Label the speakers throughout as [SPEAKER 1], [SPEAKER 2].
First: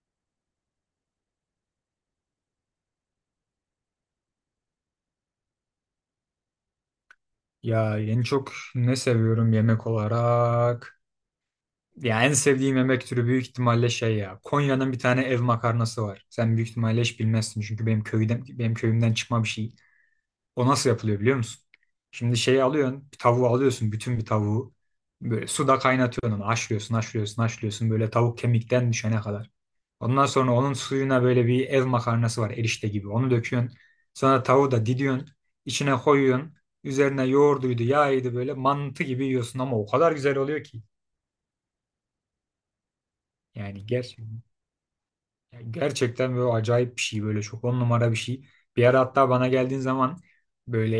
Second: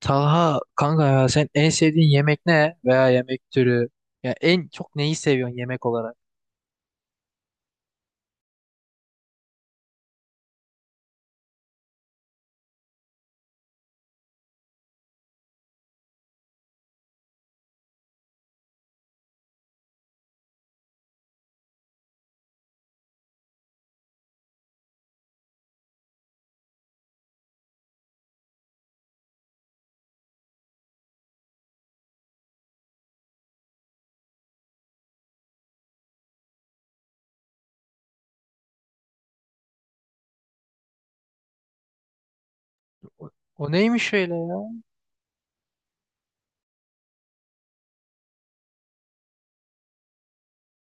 [SPEAKER 1] Taha kanka ya sen en sevdiğin yemek ne veya yemek türü? Ya en çok neyi seviyorsun yemek olarak?
[SPEAKER 2] Ya en çok ne seviyorum yemek olarak? Ya en sevdiğim yemek türü büyük ihtimalle şey ya. Konya'nın bir tane ev makarnası var. Sen büyük ihtimalle hiç bilmezsin çünkü benim köyümden çıkma bir şey. O nasıl yapılıyor biliyor musun? Şimdi şeyi alıyorsun, bir tavuğu alıyorsun, bütün bir tavuğu. Böyle suda kaynatıyorsun onu, haşlıyorsun böyle tavuk kemikten düşene kadar. Ondan sonra onun suyuna böyle bir ev makarnası var erişte gibi. Onu döküyorsun. Sonra tavuğu da didiyorsun. İçine koyuyorsun. Üzerine yoğurduydu, yağıydı böyle mantı gibi yiyorsun ama o kadar güzel oluyor ki.
[SPEAKER 1] O, o
[SPEAKER 2] Yani
[SPEAKER 1] neymiş öyle
[SPEAKER 2] gerçekten,
[SPEAKER 1] ya?
[SPEAKER 2] yani gerçekten böyle acayip bir şey, böyle çok on numara bir şey. Bir ara hatta bana geldiğin zaman böyle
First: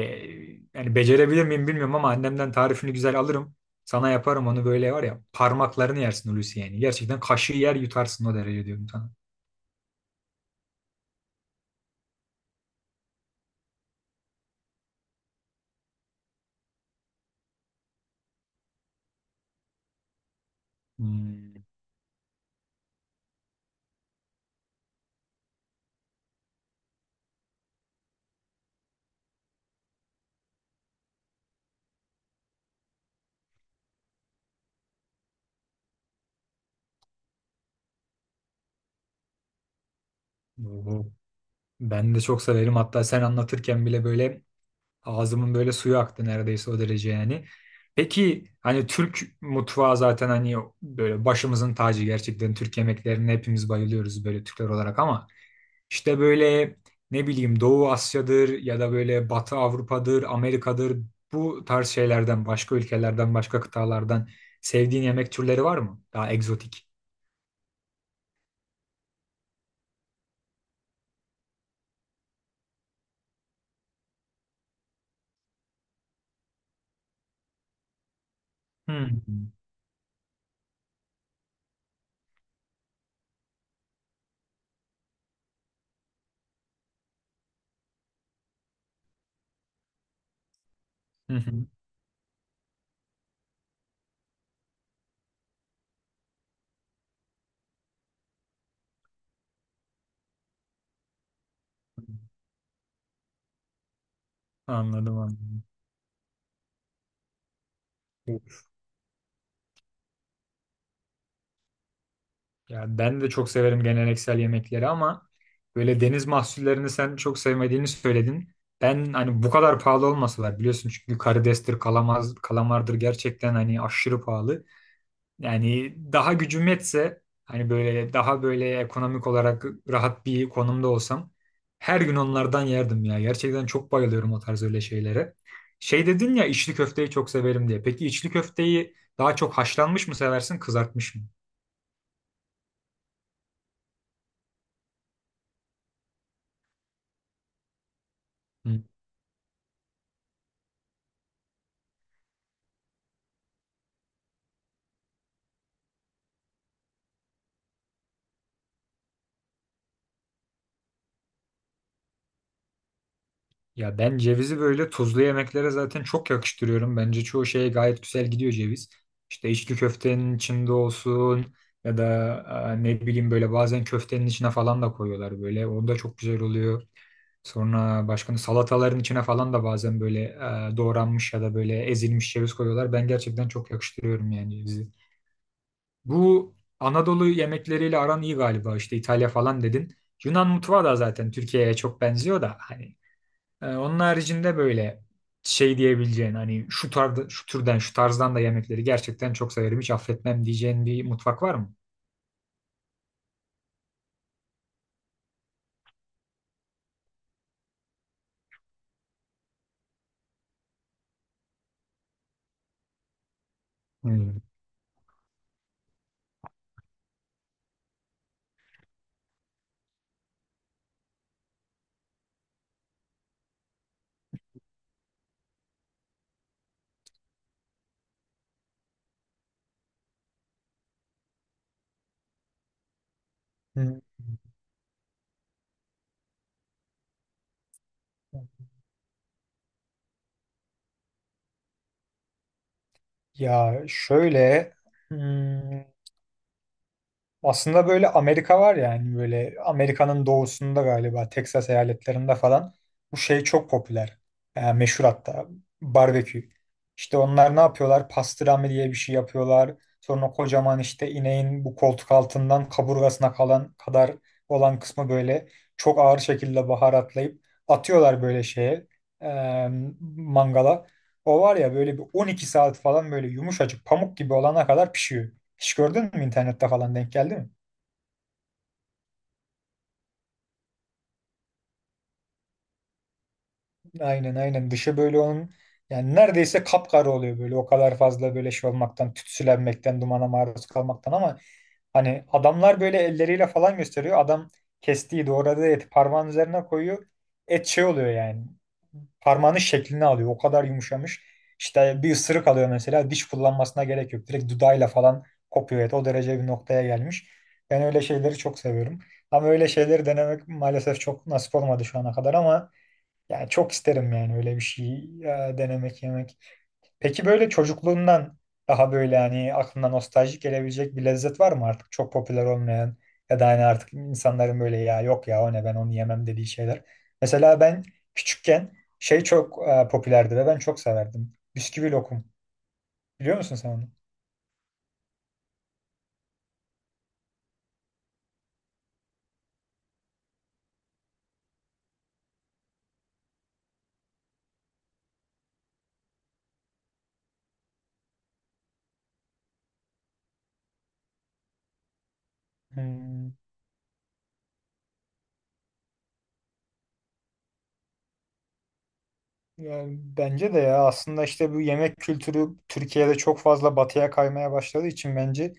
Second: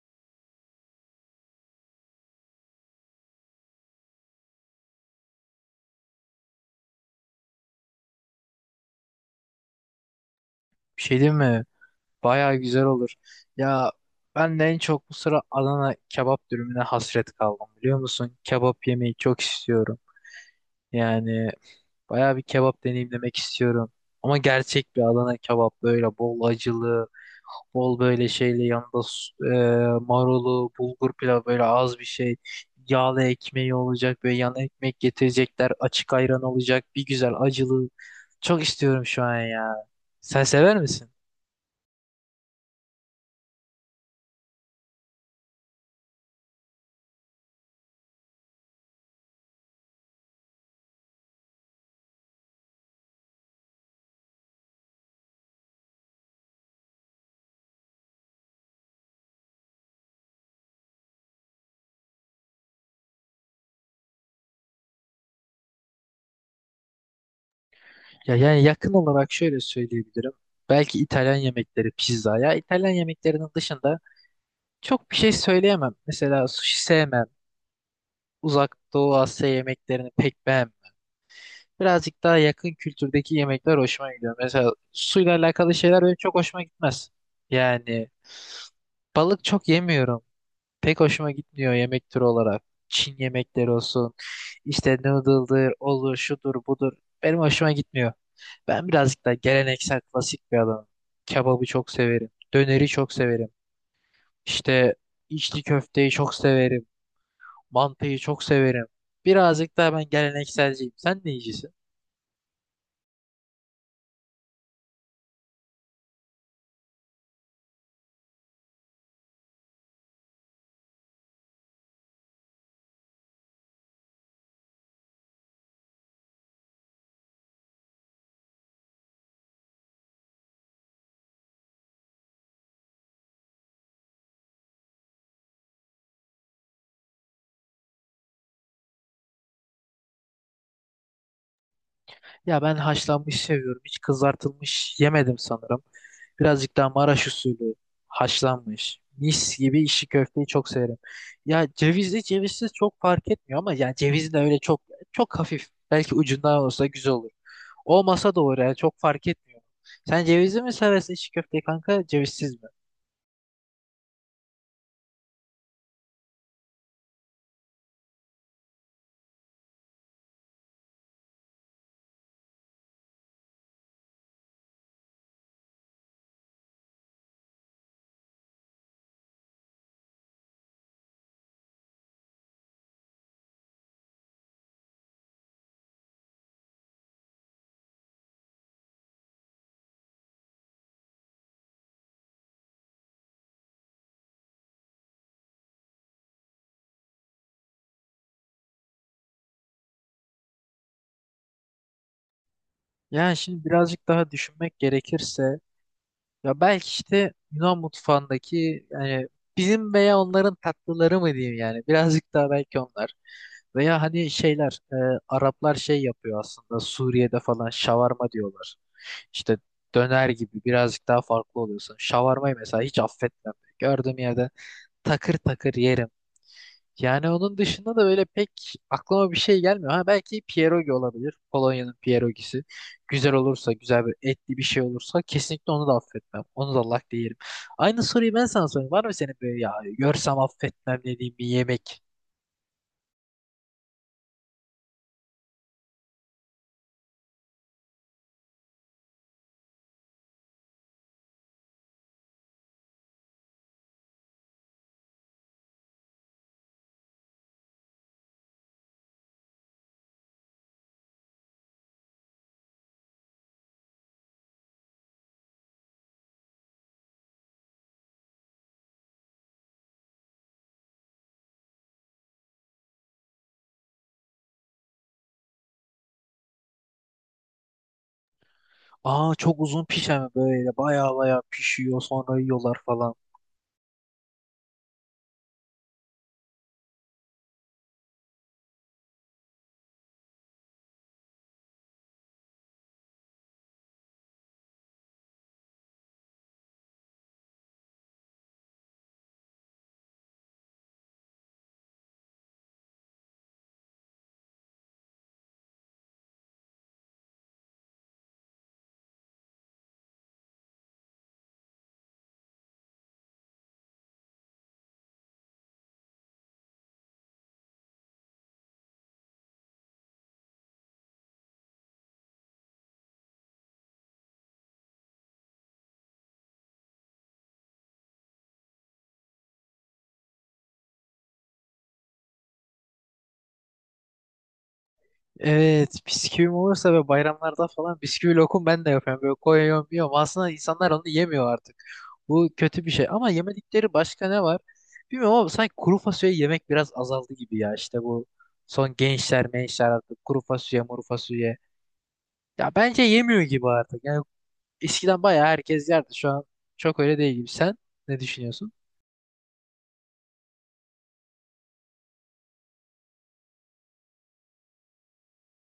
[SPEAKER 2] yani becerebilir miyim bilmiyorum ama annemden tarifini güzel alırım. Sana yaparım onu, böyle var ya parmaklarını yersin Hulusi yani. Gerçekten kaşığı yer yutarsın o derece diyorum sana.
[SPEAKER 1] Bir şey değil mi? Baya güzel olur. Ya ben de en çok bu sıra Adana kebap dürümüne hasret kaldım biliyor musun? Kebap yemeyi çok istiyorum. Yani
[SPEAKER 2] Hmm.
[SPEAKER 1] baya bir kebap deneyimlemek istiyorum. Ama gerçek bir Adana kebap böyle bol acılı. Bol böyle şeyle yanında marulu, bulgur pilavı böyle az bir şey. Yağlı ekmeği olacak böyle yan ekmek getirecekler. Açık ayran olacak. Bir güzel acılı. Çok istiyorum şu an ya. Sen sever
[SPEAKER 2] Oo.
[SPEAKER 1] misin?
[SPEAKER 2] Ben de çok severim. Hatta sen anlatırken bile böyle ağzımın böyle suyu aktı neredeyse, o derece yani. Peki hani Türk mutfağı zaten, hani böyle başımızın tacı, gerçekten Türk yemeklerine hepimiz bayılıyoruz böyle Türkler olarak ama işte böyle ne bileyim Doğu Asya'dır ya da böyle Batı Avrupa'dır, Amerika'dır, bu tarz şeylerden, başka ülkelerden, başka kıtalardan sevdiğin yemek türleri var mı? Daha egzotik.
[SPEAKER 1] Ya yani yakın olarak şöyle söyleyebilirim. Belki İtalyan yemekleri pizza. Ya İtalyan yemeklerinin dışında çok bir şey söyleyemem. Mesela sushi sevmem. Uzak Doğu Asya
[SPEAKER 2] Hmm.
[SPEAKER 1] yemeklerini pek beğenmem. Birazcık daha yakın kültürdeki yemekler hoşuma gidiyor. Mesela suyla alakalı şeyler benim çok hoşuma gitmez. Yani balık çok yemiyorum. Pek hoşuma
[SPEAKER 2] Hı hı.
[SPEAKER 1] gitmiyor yemek türü olarak. Çin yemekleri olsun, işte noodle'dır, olur, şudur, budur. Benim hoşuma gitmiyor. Ben birazcık daha geleneksel, klasik bir adamım. Kebabı çok severim. Döneri çok severim. İşte
[SPEAKER 2] Anladım, anladım.
[SPEAKER 1] içli köfteyi çok severim. Mantıyı çok severim. Birazcık daha ben gelenekselciyim. Sen ne yiyicisin?
[SPEAKER 2] Ya ben de çok severim geleneksel yemekleri ama böyle deniz mahsullerini sen çok sevmediğini söyledin. Ben hani bu kadar pahalı olması var, biliyorsun çünkü karidestir, kalamaz, kalamardır, gerçekten hani aşırı pahalı. Yani daha gücüm yetse, hani böyle daha böyle ekonomik olarak rahat bir konumda olsam her gün onlardan yerdim ya. Gerçekten çok bayılıyorum o tarz öyle şeylere. Şey dedin ya, içli köfteyi çok severim diye. Peki içli köfteyi daha çok haşlanmış mı seversin, kızartmış mı?
[SPEAKER 1] Ya ben haşlanmış seviyorum. Hiç kızartılmış yemedim sanırım. Birazcık daha Maraş usulü
[SPEAKER 2] Hı.
[SPEAKER 1] haşlanmış. Mis gibi işi köfteyi çok severim. Ya cevizli cevizsiz çok fark etmiyor ama yani cevizi de öyle çok çok hafif. Belki ucundan olsa güzel olur. Olmasa da olur yani çok fark etmiyor. Sen cevizli mi seversin içi köfteyi kanka cevizsiz mi?
[SPEAKER 2] Ya ben cevizi böyle tuzlu yemeklere zaten çok yakıştırıyorum. Bence çoğu şeye gayet güzel gidiyor ceviz. İşte içli köftenin içinde olsun ya da ne bileyim böyle bazen köftenin içine falan da koyuyorlar böyle. O da çok güzel oluyor. Sonra başka salataların içine falan da bazen böyle doğranmış ya da böyle ezilmiş ceviz koyuyorlar. Ben gerçekten çok yakıştırıyorum yani cevizi. Bu Anadolu yemekleriyle aran iyi galiba, işte İtalya falan dedin. Yunan mutfağı da zaten Türkiye'ye çok benziyor da, hani onun haricinde böyle şey diyebileceğin, hani şu tarz, şu türden, şu tarzdan da yemekleri gerçekten çok severim, hiç affetmem diyeceğin bir mutfak var mı?
[SPEAKER 1] Yani şimdi birazcık daha düşünmek gerekirse, ya belki işte Yunan mutfağındaki yani bizim veya onların tatlıları mı diyeyim yani birazcık daha belki onlar veya hani
[SPEAKER 2] Hmm.
[SPEAKER 1] şeyler. Araplar şey yapıyor aslında Suriye'de falan şavarma diyorlar. İşte döner gibi birazcık daha farklı oluyorsun. Şavarmayı mesela hiç affetmem. Gördüğüm yerde takır takır yerim. Yani onun dışında da öyle pek aklıma bir şey gelmiyor. Ha belki pierogi olabilir. Polonya'nın pierogisi. Güzel olursa,
[SPEAKER 2] Hmm.
[SPEAKER 1] güzel bir etli bir şey olursa kesinlikle onu da affetmem. Onu da lak yerim. Aynı soruyu ben sana sorayım. Var mı senin böyle ya görsem affetmem dediğin bir yemek?
[SPEAKER 2] Ya şöyle, hmm, aslında böyle Amerika var, yani böyle Amerika'nın doğusunda galiba Texas eyaletlerinde falan bu şey çok popüler. Yani meşhur hatta, barbekü. İşte onlar ne yapıyorlar? Pastrami diye bir şey yapıyorlar. Sonra kocaman işte ineğin bu koltuk altından kaburgasına kalan kadar olan kısmı böyle çok ağır şekilde baharatlayıp atıyorlar böyle şeye, eee, mangala. O var ya, böyle bir 12 saat falan böyle yumuşacık pamuk gibi olana kadar pişiyor. Hiç gördün mü internette falan, denk geldi mi?
[SPEAKER 1] Aa çok uzun pişen böyle baya baya pişiyor sonra yiyorlar falan.
[SPEAKER 2] Aynen, aynen, dışı böyle onun, yani neredeyse kapkara oluyor böyle, o kadar fazla böyle şey olmaktan, tütsülenmekten, dumana maruz kalmaktan, ama hani adamlar böyle elleriyle falan gösteriyor, adam kestiği doğradığı eti parmağın üzerine koyuyor, et şey oluyor yani, parmağının şeklini alıyor, o kadar yumuşamış. İşte bir ısırık alıyor mesela, diş kullanmasına gerek yok, direkt dudağıyla falan kopuyor et, o derece bir noktaya gelmiş. Ben öyle şeyleri çok seviyorum ama öyle şeyleri denemek maalesef çok nasip olmadı şu ana kadar, ama yani çok isterim yani öyle bir şey denemek, yemek. Peki böyle çocukluğundan daha böyle, hani aklına nostaljik gelebilecek bir lezzet var mı artık çok popüler olmayan, ya da hani artık insanların böyle ya yok ya o ne, ben onu yemem dediği şeyler. Mesela ben küçükken şey çok popülerdi ve ben çok severdim. Bisküvi lokum. Biliyor musun sen onu?
[SPEAKER 1] Evet, bisküvim olursa ve bayramlarda falan bisküvi lokum ben de yapıyorum. Böyle koyuyorum yiyorum. Aslında insanlar onu yemiyor artık. Bu kötü bir şey ama yemedikleri başka ne var? Bilmiyorum ama sanki kuru fasulye yemek biraz azaldı gibi ya. İşte bu son gençler mençler artık kuru fasulye muru fasulye. Ya bence
[SPEAKER 2] Hmm.
[SPEAKER 1] yemiyor gibi artık. Yani eskiden bayağı herkes yerdi. Şu an çok öyle değil gibi. Sen ne düşünüyorsun?
[SPEAKER 2] Yani bence de, ya aslında işte bu yemek kültürü Türkiye'de çok fazla batıya kaymaya başladığı için bence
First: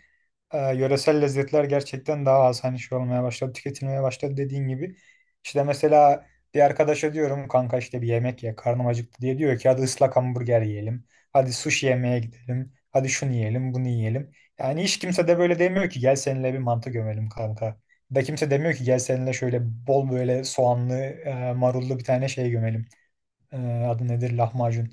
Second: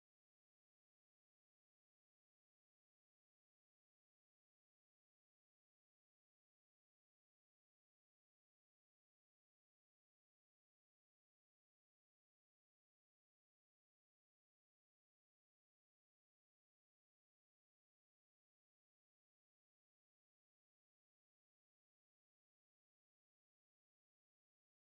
[SPEAKER 2] yöresel lezzetler gerçekten daha az hani şey olmaya başladı, tüketilmeye başladı dediğin gibi. İşte mesela bir arkadaşa diyorum kanka işte bir yemek ye, karnım acıktı diye, diyor ki hadi ıslak hamburger yiyelim, hadi sushi yemeye gidelim, hadi şunu yiyelim, bunu yiyelim. Yani hiç kimse de böyle demiyor ki gel seninle bir mantı gömelim kanka. Da kimse demiyor ki gel seninle şöyle bol böyle soğanlı, marullu bir tane şey gömelim. Ee, adı nedir? Lahmacun.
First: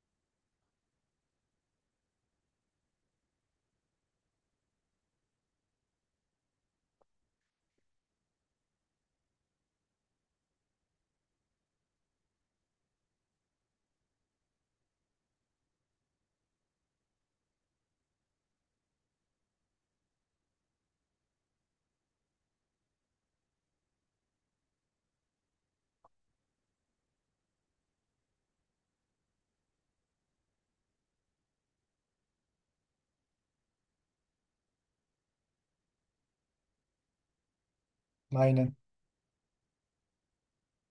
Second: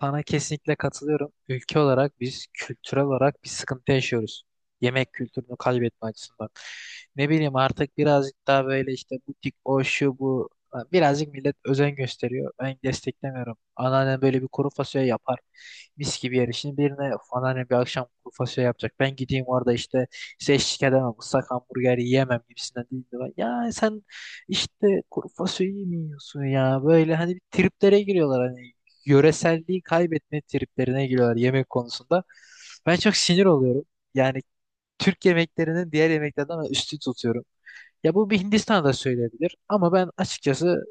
[SPEAKER 1] Sana kesinlikle katılıyorum. Ülke olarak biz kültürel olarak bir sıkıntı yaşıyoruz. Yemek kültürünü kaybetme açısından. Ne bileyim artık birazcık daha böyle işte butik o şu bu, birazcık millet özen gösteriyor. Ben desteklemiyorum. Anneannem böyle bir kuru fasulye yapar. Mis gibi yer. Şimdi birine "Of, anneannem bir akşam kuru fasulye yapacak. Ben gideyim orada işte size eşlik edemem. Islak hamburger yiyemem" gibisinden değil de ben, ya sen işte kuru fasulye mi yiyorsun ya? Böyle hani bir triplere giriyorlar, hani yöreselliği kaybetme triplerine giriyorlar yemek konusunda. Ben çok sinir oluyorum. Yani Türk yemeklerinin diğer yemeklerden ben üstün tutuyorum. Ya bu bir
[SPEAKER 2] Aynen.
[SPEAKER 1] Hindistan'da söyleyebilir ama ben açıkçası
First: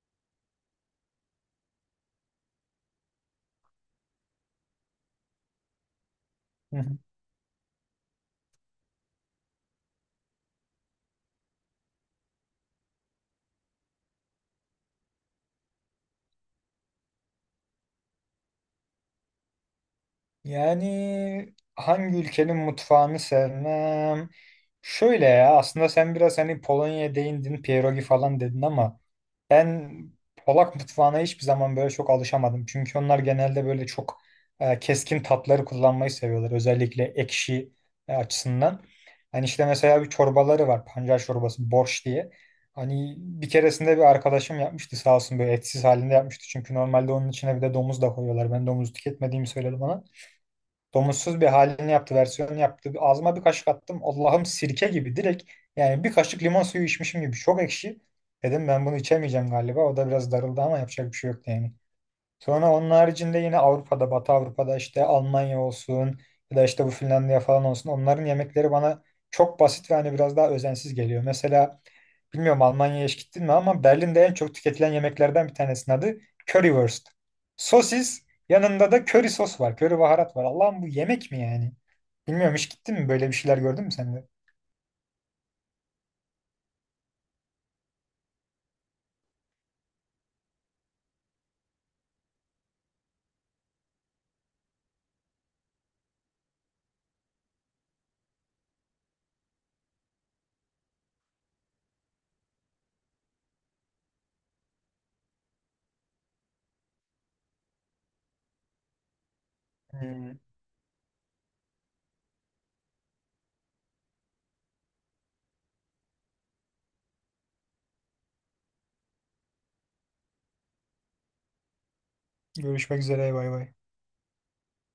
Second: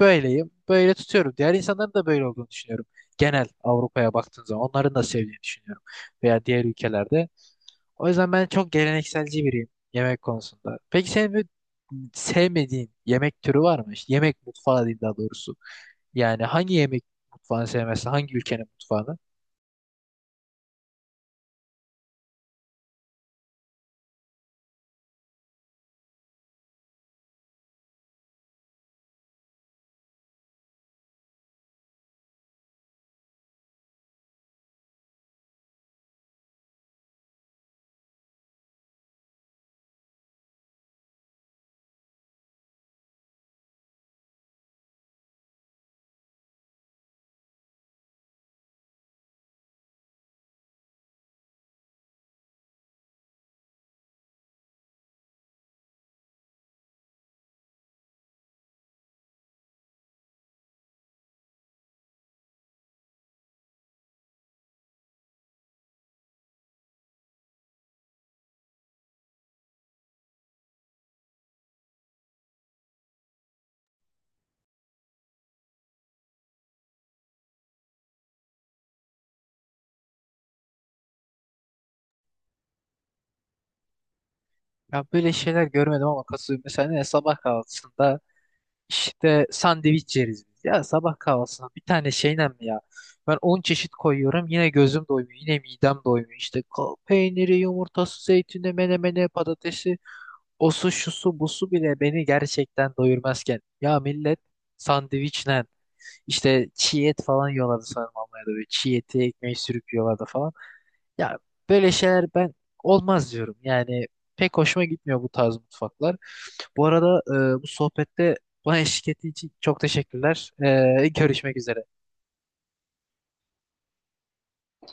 [SPEAKER 1] böyleyim. Böyle tutuyorum. Diğer insanların da böyle olduğunu düşünüyorum. Genel Avrupa'ya baktığın zaman onların da sevdiğini düşünüyorum. Veya diğer
[SPEAKER 2] Hı hı.
[SPEAKER 1] ülkelerde. O yüzden ben çok gelenekselci biriyim yemek konusunda. Peki senin bir sevmediğin yemek türü var mı? İşte yemek mutfağı diyeyim daha doğrusu. Yani hangi yemek mutfağını sevmezsin? Hangi ülkenin mutfağını?
[SPEAKER 2] Yani hangi ülkenin mutfağını sevmem? Şöyle, ya aslında sen biraz hani Polonya'ya değindin, pierogi falan dedin ama ben Polak mutfağına hiçbir zaman böyle çok alışamadım. Çünkü onlar genelde böyle çok keskin tatları kullanmayı seviyorlar. Özellikle ekşi açısından. Hani işte mesela bir çorbaları var. Pancar çorbası, borş diye. Hani bir keresinde bir arkadaşım yapmıştı sağ olsun, böyle etsiz halinde yapmıştı. Çünkü normalde onun içine bir de domuz da koyuyorlar. Ben domuz tüketmediğimi söyledim ona. Domatsız bir halini yaptı, versiyonunu yaptı. Ağzıma bir kaşık attım. Allah'ım, sirke gibi direkt, yani bir kaşık limon suyu içmişim gibi. Çok ekşi. Dedim ben bunu içemeyeceğim galiba. O da biraz darıldı ama yapacak bir şey yok yani. Sonra onun haricinde yine Avrupa'da, Batı Avrupa'da işte Almanya olsun ya da işte bu Finlandiya falan olsun, onların yemekleri bana çok basit ve hani biraz daha özensiz geliyor. Mesela bilmiyorum Almanya'ya hiç gittin mi, ama Berlin'de en çok tüketilen yemeklerden bir tanesinin adı Currywurst. Sosis yanında da köri sos var, köri baharat var. Allah'ım, bu yemek mi yani? Bilmiyorum, hiç gittin mi, böyle bir şeyler gördün mü sen de?
[SPEAKER 1] Ya böyle şeyler görmedim ama katılıyorum. Mesela ne sabah kahvaltısında işte sandviç yeriz biz. Ya sabah kahvaltısında bir tane şeyle mi ya? Ben 10 çeşit koyuyorum yine gözüm doymuyor. Yine midem doymuyor. İşte peyniri, yumurtası, zeytini, menemene patatesi. O su, şu su, bu su bile beni gerçekten doyurmazken. Ya millet sandviçle işte çiğ et falan yiyorlardı sanırım Almanya'da. Böyle çiğ eti ekmeği sürüp yiyorlardı
[SPEAKER 2] Hmm.
[SPEAKER 1] falan. Ya böyle şeyler ben olmaz diyorum. Yani pek hoşuma gitmiyor bu tarz mutfaklar. Bu arada, bu sohbette bana eşlik ettiği için çok teşekkürler. Görüşmek üzere.
[SPEAKER 2] Görüşmek üzere, bay bay.